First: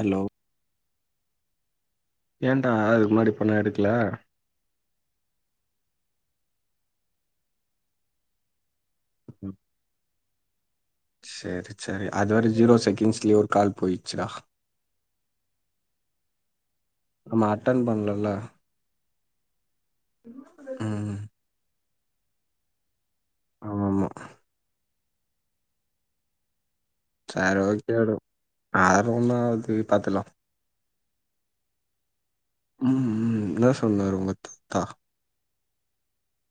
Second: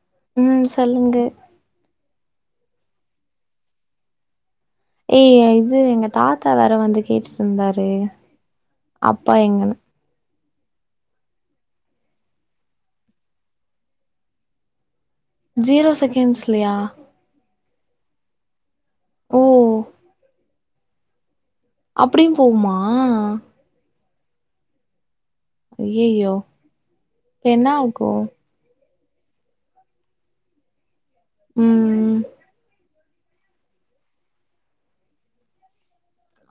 Hello ம் சொல்லுங்க ஏன்டா அதுக்கு முன்னாடி பண்ண எடுக்கல ஏய் இது எங்க தாத்தா வேற வந்து கேட்டுட் இருந்தாரு அப்பா எங்கண்ணா ச்சேரி ச்சேரி அதுவர்லியு ஜீரோ செகண்ட்ஸ்லயே ஒரு கால் போயிடுச்சுடா ஜீரோ செகெண்ஸ்லையா நம்ம அட்டன் பண்லல்ல ஓ ம்ம் அப்படியு போவுமா [unintelligible] ஆமா ஆமா ஐயையோ என்ன ஆகு ஆற ஒன்னு ஆகாது பாத்துல்லா ம் ம் ம் இன்ன சொன்னாரு உங்க தாத்தா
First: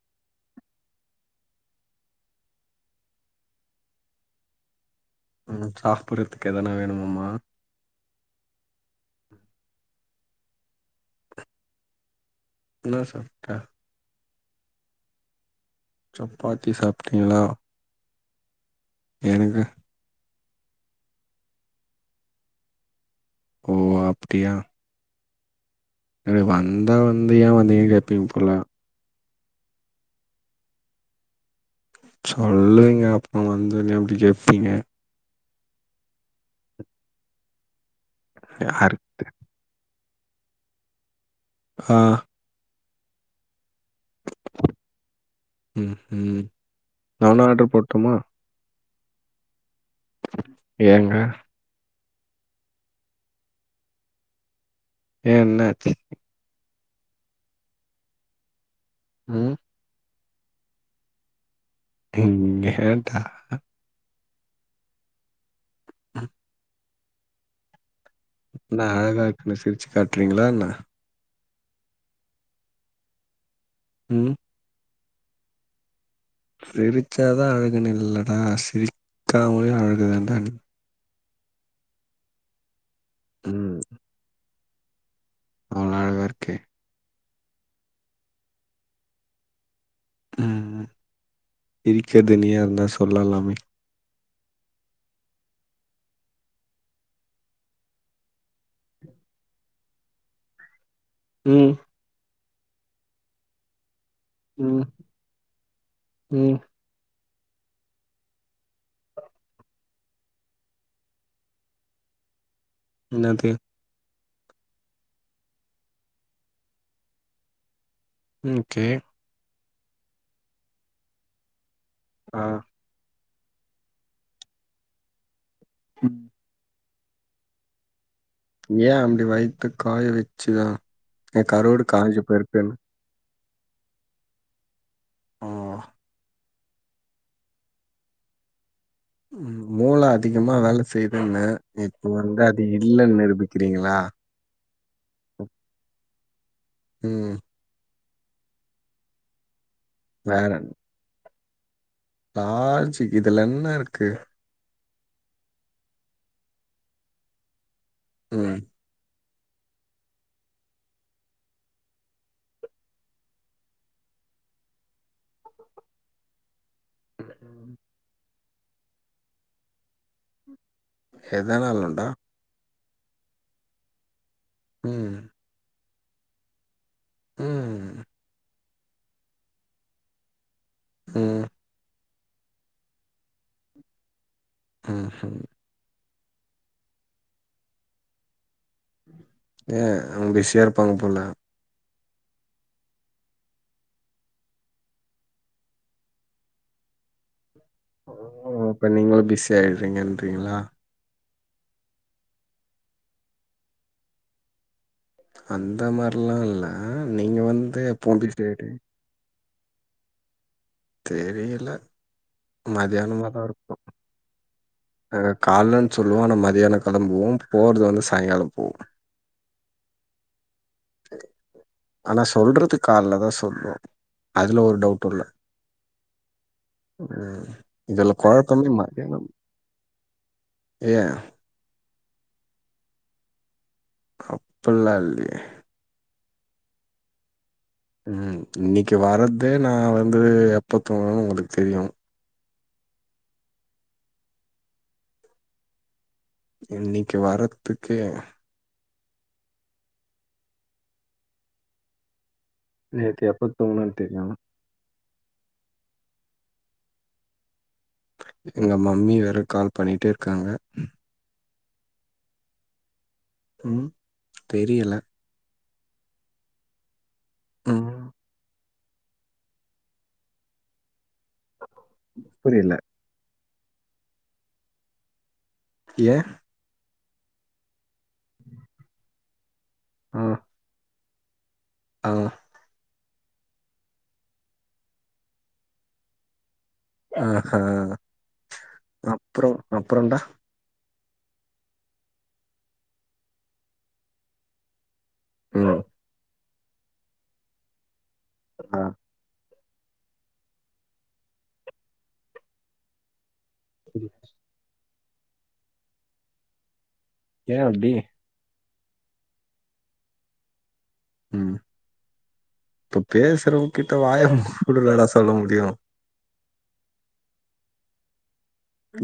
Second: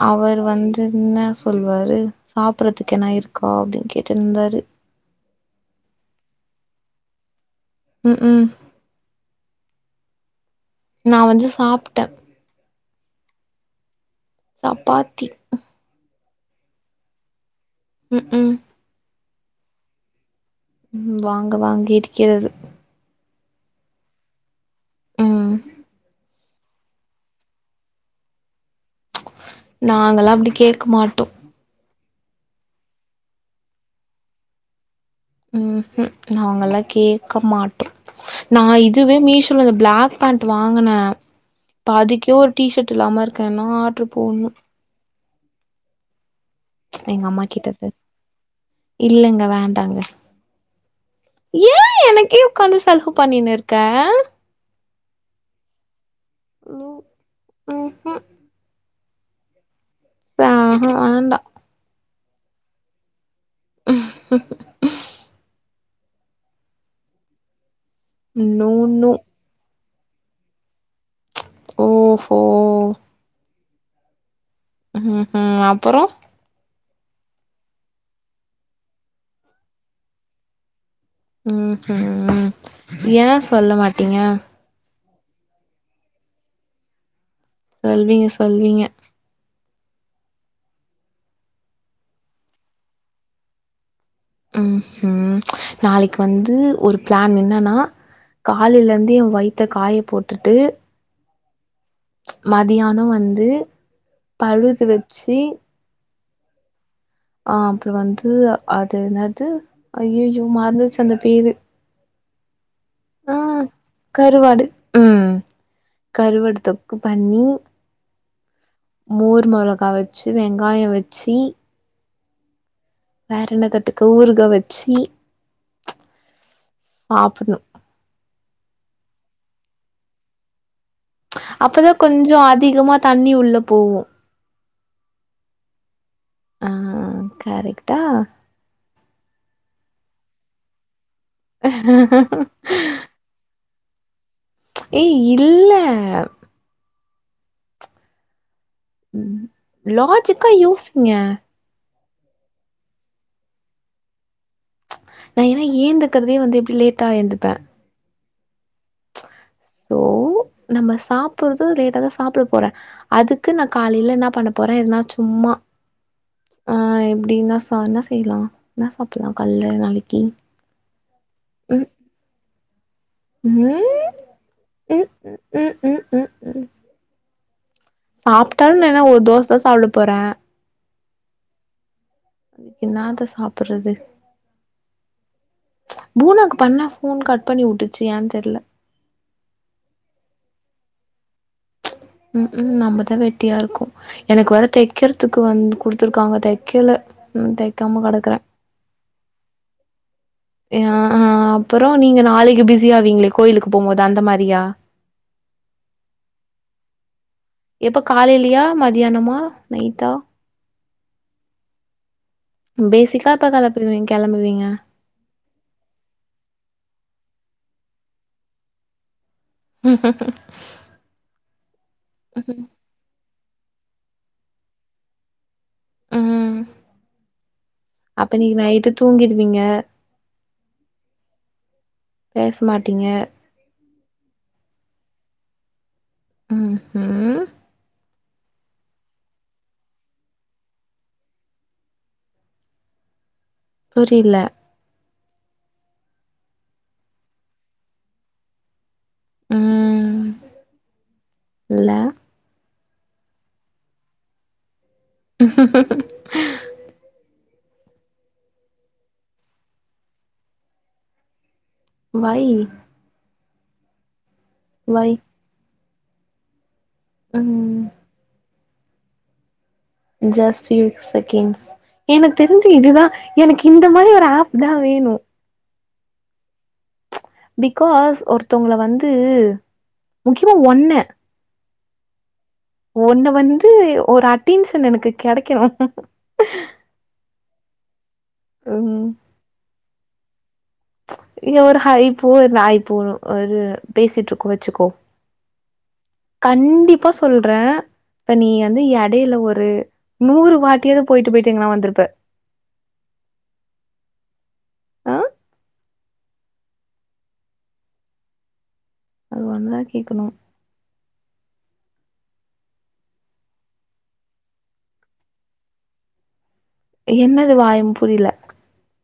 அவரு வந்து என்ன சொல்லுவாரு சாப்புறதுக்கென்ன இருக்கா அப்டின்னு கேட்டுன் இருந்தாரு ம் சாப்புடுறதுக்கு எதனா வேணுமாம்மா உக்ம் நா வந்து சாப்ட்ட என்ன சாப்ட்ட சப்பாத்தி உக் சப்பாத்தி சாப்டிங்ளா உக்ம் ஏனுங்க ம் வாங்க வாங்க இருக்கிறது ஓ அப்டியா ம் [unintelligible] வந்தா வந்த ஏ வந்தீங்கன்னு கேட்பீங்கல்ல ம்ச் நாங்கெல்லா அப்டி கேட்க மாட்டோ சொல்லுவிங்க அப்போ வந்து ஏ அப்டி கேப்பீங்க உஹூம் நாங்கல்லா கேக்க மாட்டோ நா யாருக்கா இதுவே மீஷோல இந்த பிளாக் பேண்ட் வாங்குன இப்ப அதுக்கே ஒரு டீஷர்ட் டில்லாம இருக்கேன்னா ஆட்ரு போன்னு ம்ம் நா வேன்னா ஆடர் போட்டுமா இல்லைங்க வேன் ஏங்க கே உக்காந்து சலுக பண்ணீன்னு இருக்க ஏ என்னாச்சு ம் ஹுஹூ ம் ஆஹூ வேண்டா டிம் ஏண்டா அ ஹிம் ஹிம் ம் நோ நா நோ அழகா இருக்கன்னு சிரி ச்சு காட்றீங்களா என்ன? ஓஹோ ம் ம் ஹும் அப்பறோ? சிரிச்சாதா அழகுன்னு இல்லடா சிரிக்காமலே அழகுதாண்டான்னு. ம் ஹும் ஏன் சொல்ல ம். மாட்டீங்க? அவ்ளோ அழகா இருக்கே. சொல்வீங்க சொல்வீங்க. ம் இருக்கறது நீயா இருந்தா சொல்லலாமே. ம் ஹும் நாளைக்கு வந்து ஒரு பிளான் என்னன்னா காலைல இருந்து என் வயித்த காய போட்டுட்டு ம் மதியானோ வந்து பழுது ம், வச்சி ம் ஆ அப்றோ வந்து அது என்னது ஐயயோ மறந்துருச்சு அந்த பேரு. ஆ என்னது? கருவாடு ம் கருவாடு தொக்கு பண்ணி ஓகே. மோர் மொள கா வச்சு வெங்காயோ வச்சி ஆ வேற என்ன தொட்டுக்க ஊறுகா வச்சி ம் சாப்டணு ஏ அப்டி வயத்த காய வச்சுதா அப்பதா கொஞ்ச அதிகமா தண்ணி உள்ள போவு ம் ஆ கரெக்டா? ம் மூள அதிகமா வேலை செய் துன்னே இப்ப வந்து அது இல்லன்னு நிரூபி க்கிறீங்களா? ஏய் இல்ல ம் ம் லாஜிக்கா யோசிங்க. லாஜிக்கு இதுல என்ன இருக்கு? நா ஏன்னா ஏந்துக்கிறதே வந்து எப்படி லேட்டா எந்துப்பே ம் சோ நம்ம சாப்பிடுறதும் லேட்டா தா சாப்பிட போறே அதுக்கு நா காலையில என்ன பண்ண போறே எனா சும்மா ஆ எப்படின்னா ச என்ன செய்லா என்ன சாப்பிடலா கல்ல நாளைக்கு எதனாலடா உம் உ ம் ம் ம் ம் ம் ம் சாப்பிட்டாலு நன ஒரு தோசை தா சாப்பிட போறே ம் என்னாதா சாப்பிறது ஆ ம் பூனாக்கு பண்ணா போன் கட் பண்ணி விட்டுச்சு ஏன்னு தெரில ஏ அவங்க பிசியா இருப்பாங்க போல ம் ம் நம்மதா வெட்டியா இருக்கு எனக்கு வேற தைக்கறதுக்கு வந் குடுத்துருக்காங்க தைக்கல ம் தை ஸ்கூல் ஓப்பனிங் னால பிஸி ஆயிடுறீங்கங்களா அ அப்புறோ நீங்க நாளைக்கு பிஸி ஆவீங்களே கோயிலுக்கு போம்போது அந்த மாரியா அந்த மாரில்லா இல்ல நீங்க வந்து எப்ப எப்பவும் பிஸி காலையிலேயே ஆயிடுவீங்க. மதியானமா நீதா தெரியல பேசிக்கா மத்தியானமாதா எப்ப இருக்கு கெளப்பிவி கெளம்புவீங்க அ காலேலன்னு சொல்லுவோ ஆனா மத்தியானம் கிளம்புவோ போறது வந்து சாயங்கால போ ம் ம் ம் ஆனா சொல்றது கால்லதா சொல்லு அதுல ஒரு டவுட்டுல்ல ம் ம் இதுல அப்ப நீங்க கொழப்பமே நைட்டு [unintelligible] தூங்கிடுவீங்க ஏ பேச மாட்டீங்க அப்புல்லா இல்லயே ம்ஹும் ம் இன்னக்கி வர்றதே நா வந்து எப்ப தூங்குவன் உங்களுக் தெரியு புரில இன்னக்கி வரத்துக்கே ம் இல்ல நேத்து எப்ப தூங்ன தெரியு எங்க மம்மி வேற கால் பண்ணிட்டேருக்காங்க ஒய் ம் தெரியல ம் ஜஸ்ட் டூ செகெண்ட்ஸ் எனக் தெரிஞ்சு புரியல. இதுதா எனக்கு இந்த மாரி ஒரு ஏப்தா வேணு ஏ பிக்காஸ் ஒருத்தவங்கள வந்து ஆ. முக்கியமா ஒன்ன ஆ ஒன்ன வந்து ஒரு அட்டென்ஷன் எனக்கு கெடைக்கணு ஆஹா ம் அப்பறோ அப்பறோண்டா இங்க ஒரு ஹைப்போ நாய்ப்போ ஒரு பேசிட்ருக்கோ வச்சுக்கோ ம் கண்டிப்பா சொல்ற இப்ப நீ ஆ. வந்து எடையில ஒரு நூறு வாட்டியாது போயிட்டு போயிட்டு இங்கனா வந்துருப்ப ம் ஆ ஏ அப்டி அது வந்தா கேக்கணு ம் இப்ப பேசுறவங் கிட்ட வாய [unintelligible] சொல்ல முடியு என்னது வாயம் புரியல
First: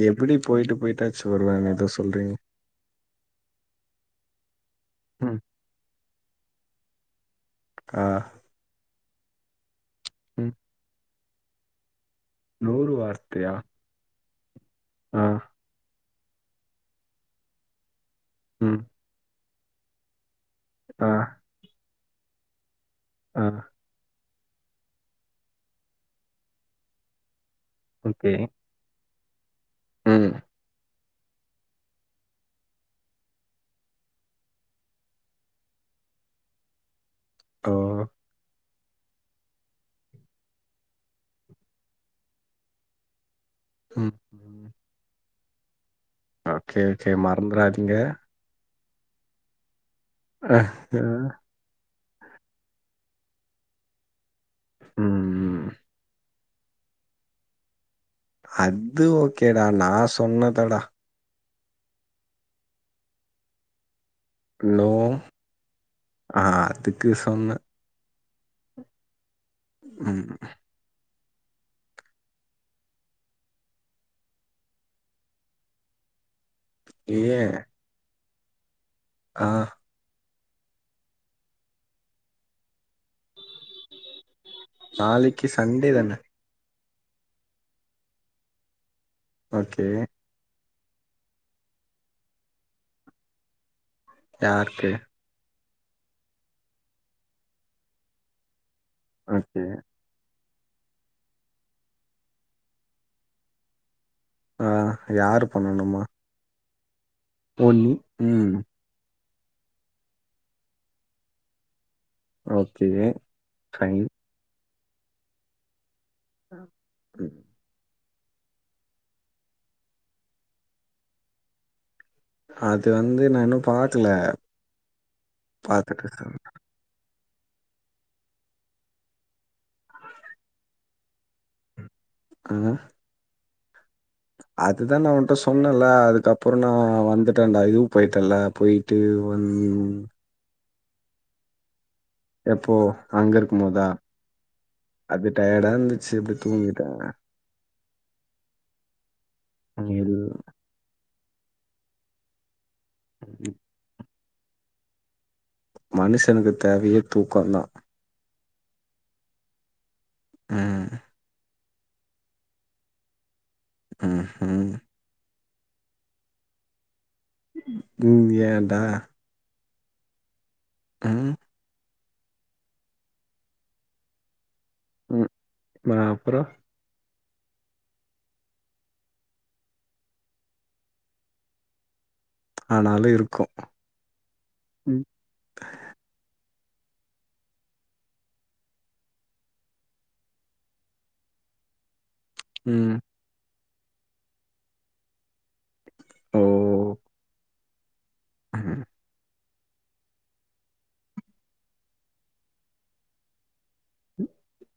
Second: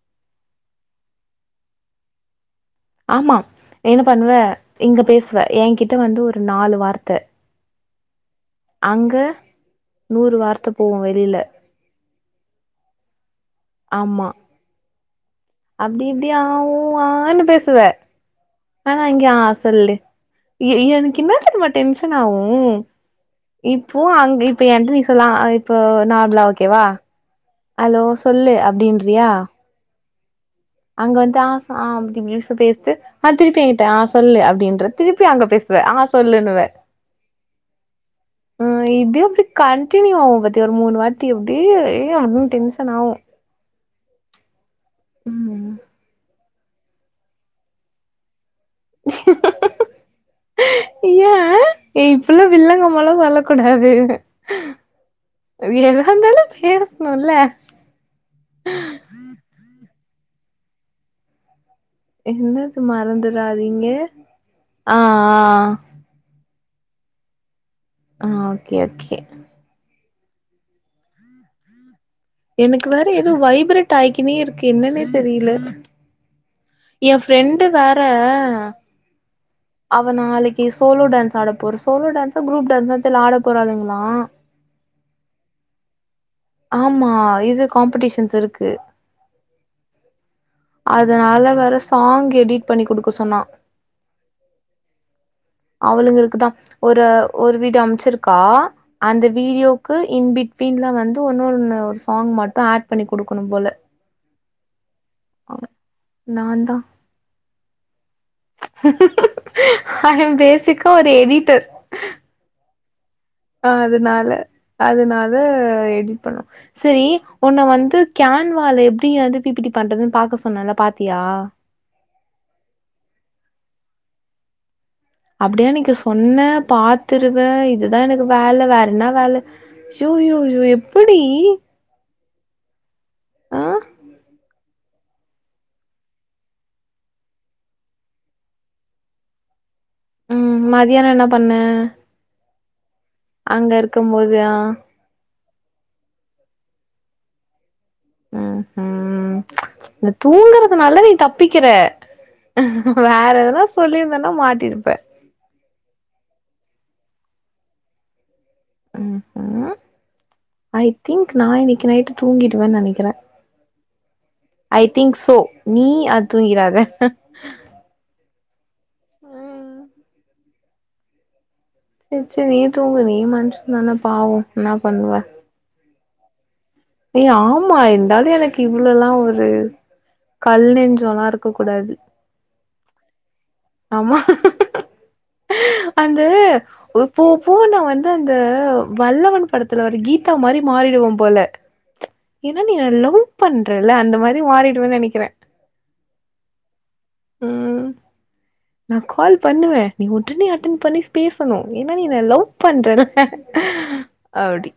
எப்படி போயிட்டு போயிட்டாச்சு வருவாங்க எதோ சொல்றீங்க ஆமா என்ன பண்ணுவ இங்க ம் பேசுவ எங்கிட்ட வந்து ஒரு நாலு வார்த் த ஆ அங்க நூறு ம் வார்த்த போ [unintelligible] புரில நூறு வார்த்தியா ஆமா அ அப்டி இப்டி ஆ ஓ ஆனு பேசுவ ம் ஆனா இங்க ஆஷ் திரில்டு ஏய் ஆ எனக்கென்ன தெரியுமா டென்ஷன் ஆவு ஆ இப்போ அங்கப் அப்ப என்ட்ட நீ சொல்லா இப்போ நார்மலா ஓகேவா ஹலோ ஓகே சொல்லு அப்டின் ரியா ம் அங்க வந்து ஆ சா அப்டி [unintelligible] பேசிட்டு ஆ திருப்பி ஏ கிட்ட ஆ சொல்லு அப்டின்ற திருப்பி அங்க பேசுவ ஆ சொல்லுன்னுவ ஓ ஆ இது அப்டெ கண்டினியூ ஆவு பத்தி ஒரு மூணு வாட்டி அப்டி ஏ [unintelligible] டென்ஷன் ஆவு ம் ம் ஓகே ஓகே மறந்துறாதீங்க [unintelligible] அஹ் அ ஏ இப்புல்லா வில்லங்கமால்லா சொல்லக்குடாது ம் எல்லாந்தானெ பேசுணுல்ல அத்து ஓகேடா நா சொன்னதடா என்னது மறந்துடாதீங்க ஹலோ ஆ அ துக்கு சொன்ன ஆ ஓகே ஓகே ம் எனக்கு வேற எதோ வைப்ரட் ஆய்க்கினே இருக்கு என்னன்னே தெரில ஏ ஃப்ரெண்டு் வேற ஆ ஆ அவ நாளைக் கி சோலோ டான்ஸ் ஆட போற சோலோ டான்ஸ்ஸா குரூப் டான்ஸ்ஸா தெர்ல ஆட போறாளுங்களா நாளைக்கு சண்டே தான ஆமா இது காம்படிஷன்ஸ் இருக்கு ஓகே அதனால வேற சாங் எடிட் பண்ணி குடுக்க சொன்னா யாருக்கு அவளுங்களுக்குதா ஒரு ஒரு வீடிய அமுச்சிருக்கா அந்த ஓகே வீடியோக்கு இன்பிட் வீன்ல வந் து ஒன்னொடொன்னு ஒரு சாங் மட்டு ஆட் பண்ணி குடுக்கணும் போல ஆ யாரு பண்ணணுமா நான்தா ஓ நீ ம் ஐயம் பேசிக்கா ஒரு எடிட்டர் ஓகே ஆ ஃபைன் அதுனால அதனால எ பண்ணு செரி ம் உன்ன வந்து கேன்வால எப்படி வந்து பிபிடி பண்றதுன்னு பாக்க சொன்னல்ல பாத்தியா அது வந்து நா இன்னு பாக்கல அப்டியா நீங்க பாத்துட்டு சொன்ன சொல்றேன். பா திருவேன் இதுதான் எனக்கு வேல வேற என்னா வேல சோ யோ யோ எப்படி ஆ அதுதான் நா உன்ட் சொன்னேல அதுக்கப்புறம் நான் வந்துட்டேன்டா இதுவும் போயிட்டேல்ல போயிட்டு உம் ப மதியானம் என்ன பண்ண எப்போ அங்க இருக்கும் போதா அது டயடா இருந்துச்சு அப்டி தூங்கிட்ட ஹும் ஹ இந்த இது தூங்குறதுனால நீ ப்பிக்கிற வேற எதுனா சொல்லியிருந் நல்ல மாட்டிருப்ப மனுஷனுக்குத் தேவையே தூக்கந்தா உம் ஹும் ஐ ம். திங்க் நா இக் நைட்டு தூங்கிடுவேன் நெனக்கிறேன் ம்ஹ்ம். ம். ஐ திங்க் சோ நீ அ தூங்கிறாத தூங்கியேடா உம் செரி செரி நீ தூங்கு நீ மனுச தானா பாவோ என்ன பண்ணுவ அ அப்புரோ ஏய் ஆமா இந்தாலும் எனக்கு இவ்ளவுல்லா ஒரு கல் நெஞ்சோல்லா இருக்க கூடாது ஆனாலு இருக்கும் ஆமா ம். அந்த இப்போப்ப நா வந்து அந்த வல்லவன் படத்துல ஒரு கீதா மாரி மாறிடுவோம் போல ஏன்னா நீ என்ன ம். லவ் பண் றல அந்த மாரி மாறிடுவேனு நெனைக்கிறேன் ஓ ஓ ஓ உம் நா கால்ப் பண்ணுவ நீ உடனே அட்டன் பண்ணி பேசணு ஏன்னா நீ என்ன லவ் பண்ற அப்டி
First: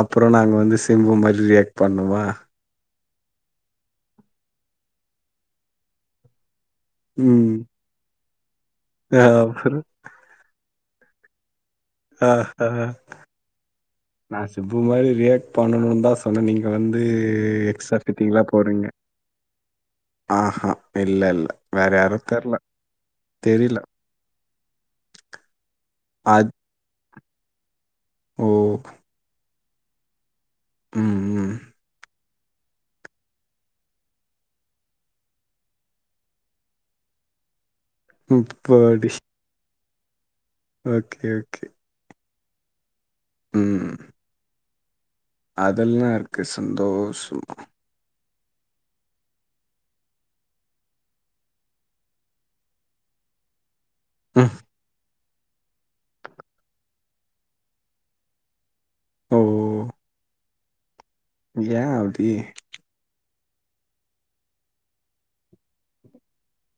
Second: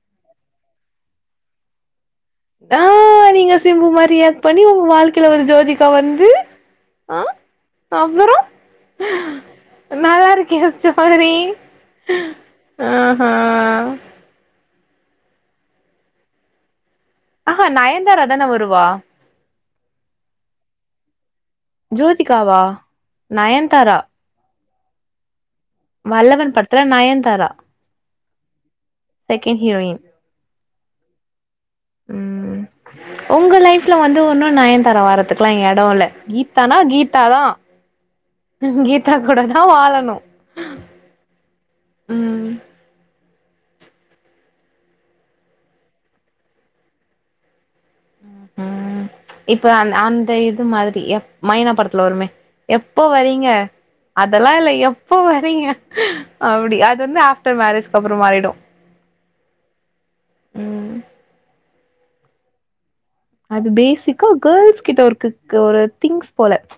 அப்பறோ நாங்க வந்து சிம்பு மாரி ரியாக்ட் பண்ணுவா தான் ஆ நீங்க சிம்பு மாரி ரியேக்ட் பண்ணி ஒங்க வாழ்க்கைல ஒரு ஜோதிகா வந்து ஆ ம். அவரு [unintelligible] சப்பாதறி ஆ ஆ ஆஹா நா சிப்பு மாதிரி ரியாக்ட் பண்ணும்னுதா சொன்ன நீங்க வந்து ஆஹா எக்ஸா நயன்தாரா ஃபிட்டிங்லா தான வருவா போடுறீங்க ஆஹஹா இல்ல இல்ல வேற யாரு தெர்ல ஜோத்திகாவா தெரில தெரியல. நயன்தாரா அது வல்லவன் படத்துல நயன் தரா ஓ [unintelligible] ஹீரோயின் ம்ம் ம் உங்க லைஃப்ல வந்து ஒன்னு நயன்தாரா வர்றதுக்கெல்லா இங்க எடோல்ல கீத்தானா கீத்தாதா இப்பாடி கீத்தா கூடதா வாழன் நோ ஓகே ஓகே ம் ம் அதெல்லா இருக்கு சந்தோஷமா ம் ம்ச் இப்ப அந் அந்த இது மாதிரி எப் மைனா படத்துல வருமே எப்போ வரீங்க அதல்லா ம் இல்ல எப் எப்போ வரிங்க அப்படியா அது வந்து ஆஃப்டர் மேரேஜ்க்கப்பறோ மாறிடு ஓ ம் ஏ அவுதி அது பேசிக்கா கேர்ள்ஸ் கிட்ட ஒருக்கு ஒரு திங்ஸ் போல ம்ச்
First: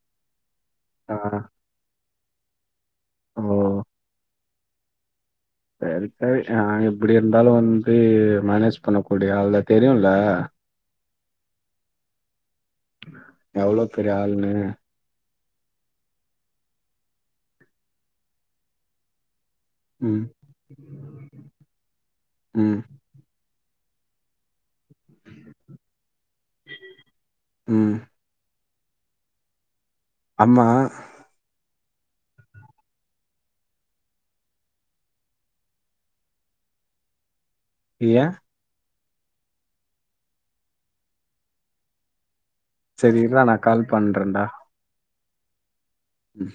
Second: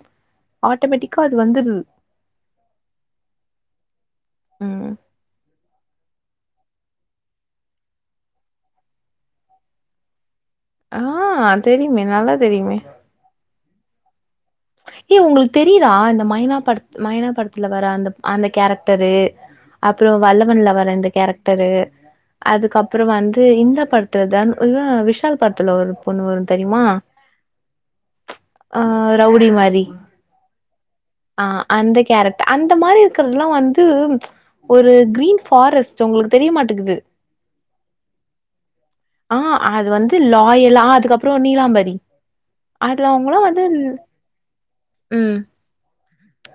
ஆ ஆட்டோமேட்டிக்கா அது வந்துருது ஓ ம் சேரி சேரி நா எப்படி இருந்தாலு வந்து மேனேஜ் பண்ணக்கூடிய ஆளு தெரியுல்ல ஆ தெரியுமே நல்லாத் தெரியுமே எவ்ளோ பெரிய ஆளு ஏ உங்களுக் தெரியிதா இந்த மைனா படத் மைனா படத்துல வர அந்த அந்த கேரக்டரு அப்றொ ம் வல்லவன்ல வர இந்த கேரக்டரு ம் அதுக்கப்றொ வந்து இந் த படத்துல தனு இவ விஷால் படத்துல ஒரு பொண்ணு வரு தெரியுமா ம் ஆ ரவுடி மாரி ஆமா ஆ அந்த கேரக்டர் அந்த மாரி இரு க்கிறத்லா வந்து ஒரு கிரீன் ஃபாரஸ்ட் உங்களுக்கு தெரிய மாட்டெக்குது ஏ ஆ அது வந்து லாயலா அதுக்கப்றொ நீலாம்பரி அதுல செரி அவங்களா இர்ரா நா வந்து கால் பண்றன்டா ம் ம்